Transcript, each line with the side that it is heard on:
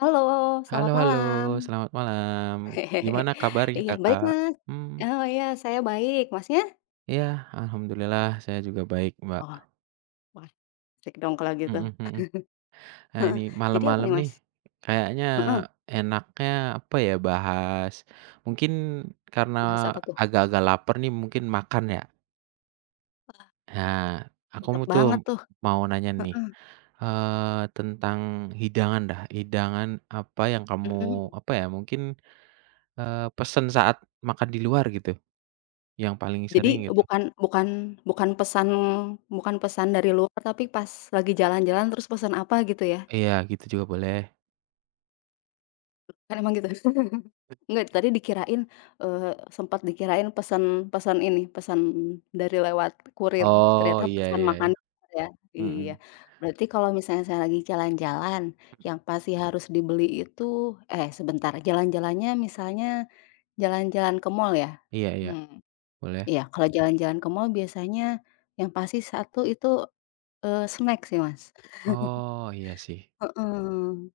left: Halo
right: Halo,
left: selamat
right: halo
left: malam.
right: selamat malam. Gimana kabarnya,
left: Iya, baik,
right: Kakak?
left: Mas.
right: Mhm.
left: Oh iya, saya baik, Mas nya?
right: Iya. Alhamdulillah. Saya juga baik, Mbak.
left: Oh, wah cek dong kalo gitu.
right: Mhm mhm. Ah ini
left: Heeh jadi apa
right: malem-malem
left: nih, Mas?
right: nih kayaknya
left: Heeh.
right: enaknya apa ya, bahas mungkin karena
left: Bahas apa tuh?
right: agak-agak laper nih, mungkin makan yak.
left: Wah.
right: Ha, aku
left: Lengkap
right: mu tuh.
left: banget tuh,
right: Mau nanya nih,
left: heeh.
right: eee, tentang hidangan dah, hidangan apa yang kamu
left: Hmm.
right: apa ya, mungkin, eee, pesen saat makan di luar gitu, yang paling sering
left: Jadi
right: gitu?
left: bukan bukan bukan pesan bukan pesan dari luar, tapi pas lagi jalan-jalan terus pesan apa, gitu ya?
right: Iya gitu juga boleh.
left: Kan emang gitu. Enggak, tadi dikirain, eee, sempet dikirain pesen, pesen ini, pesan dari lewat kurir,
right: Oh
left: ternyata
right: iya
left: pesan
right: iya
left: makan
right: iya.
left: ya, iya.
right: Mhm.
left: Berarti kalo misalnya saya lagi jalan-jalan, yang pasti harus dibeli itu, eh, sebentar, jalan-jalannya misalnya jalan-jalan ke mal ya?
right: Iya iya
left: Hmm,
right: boleh.
left: iya kalau jalan-jalan ke mal biasanya yang pasti satu itu, eee, snack sih, Mas.
right: Oh, iya sih.
left: Heeh.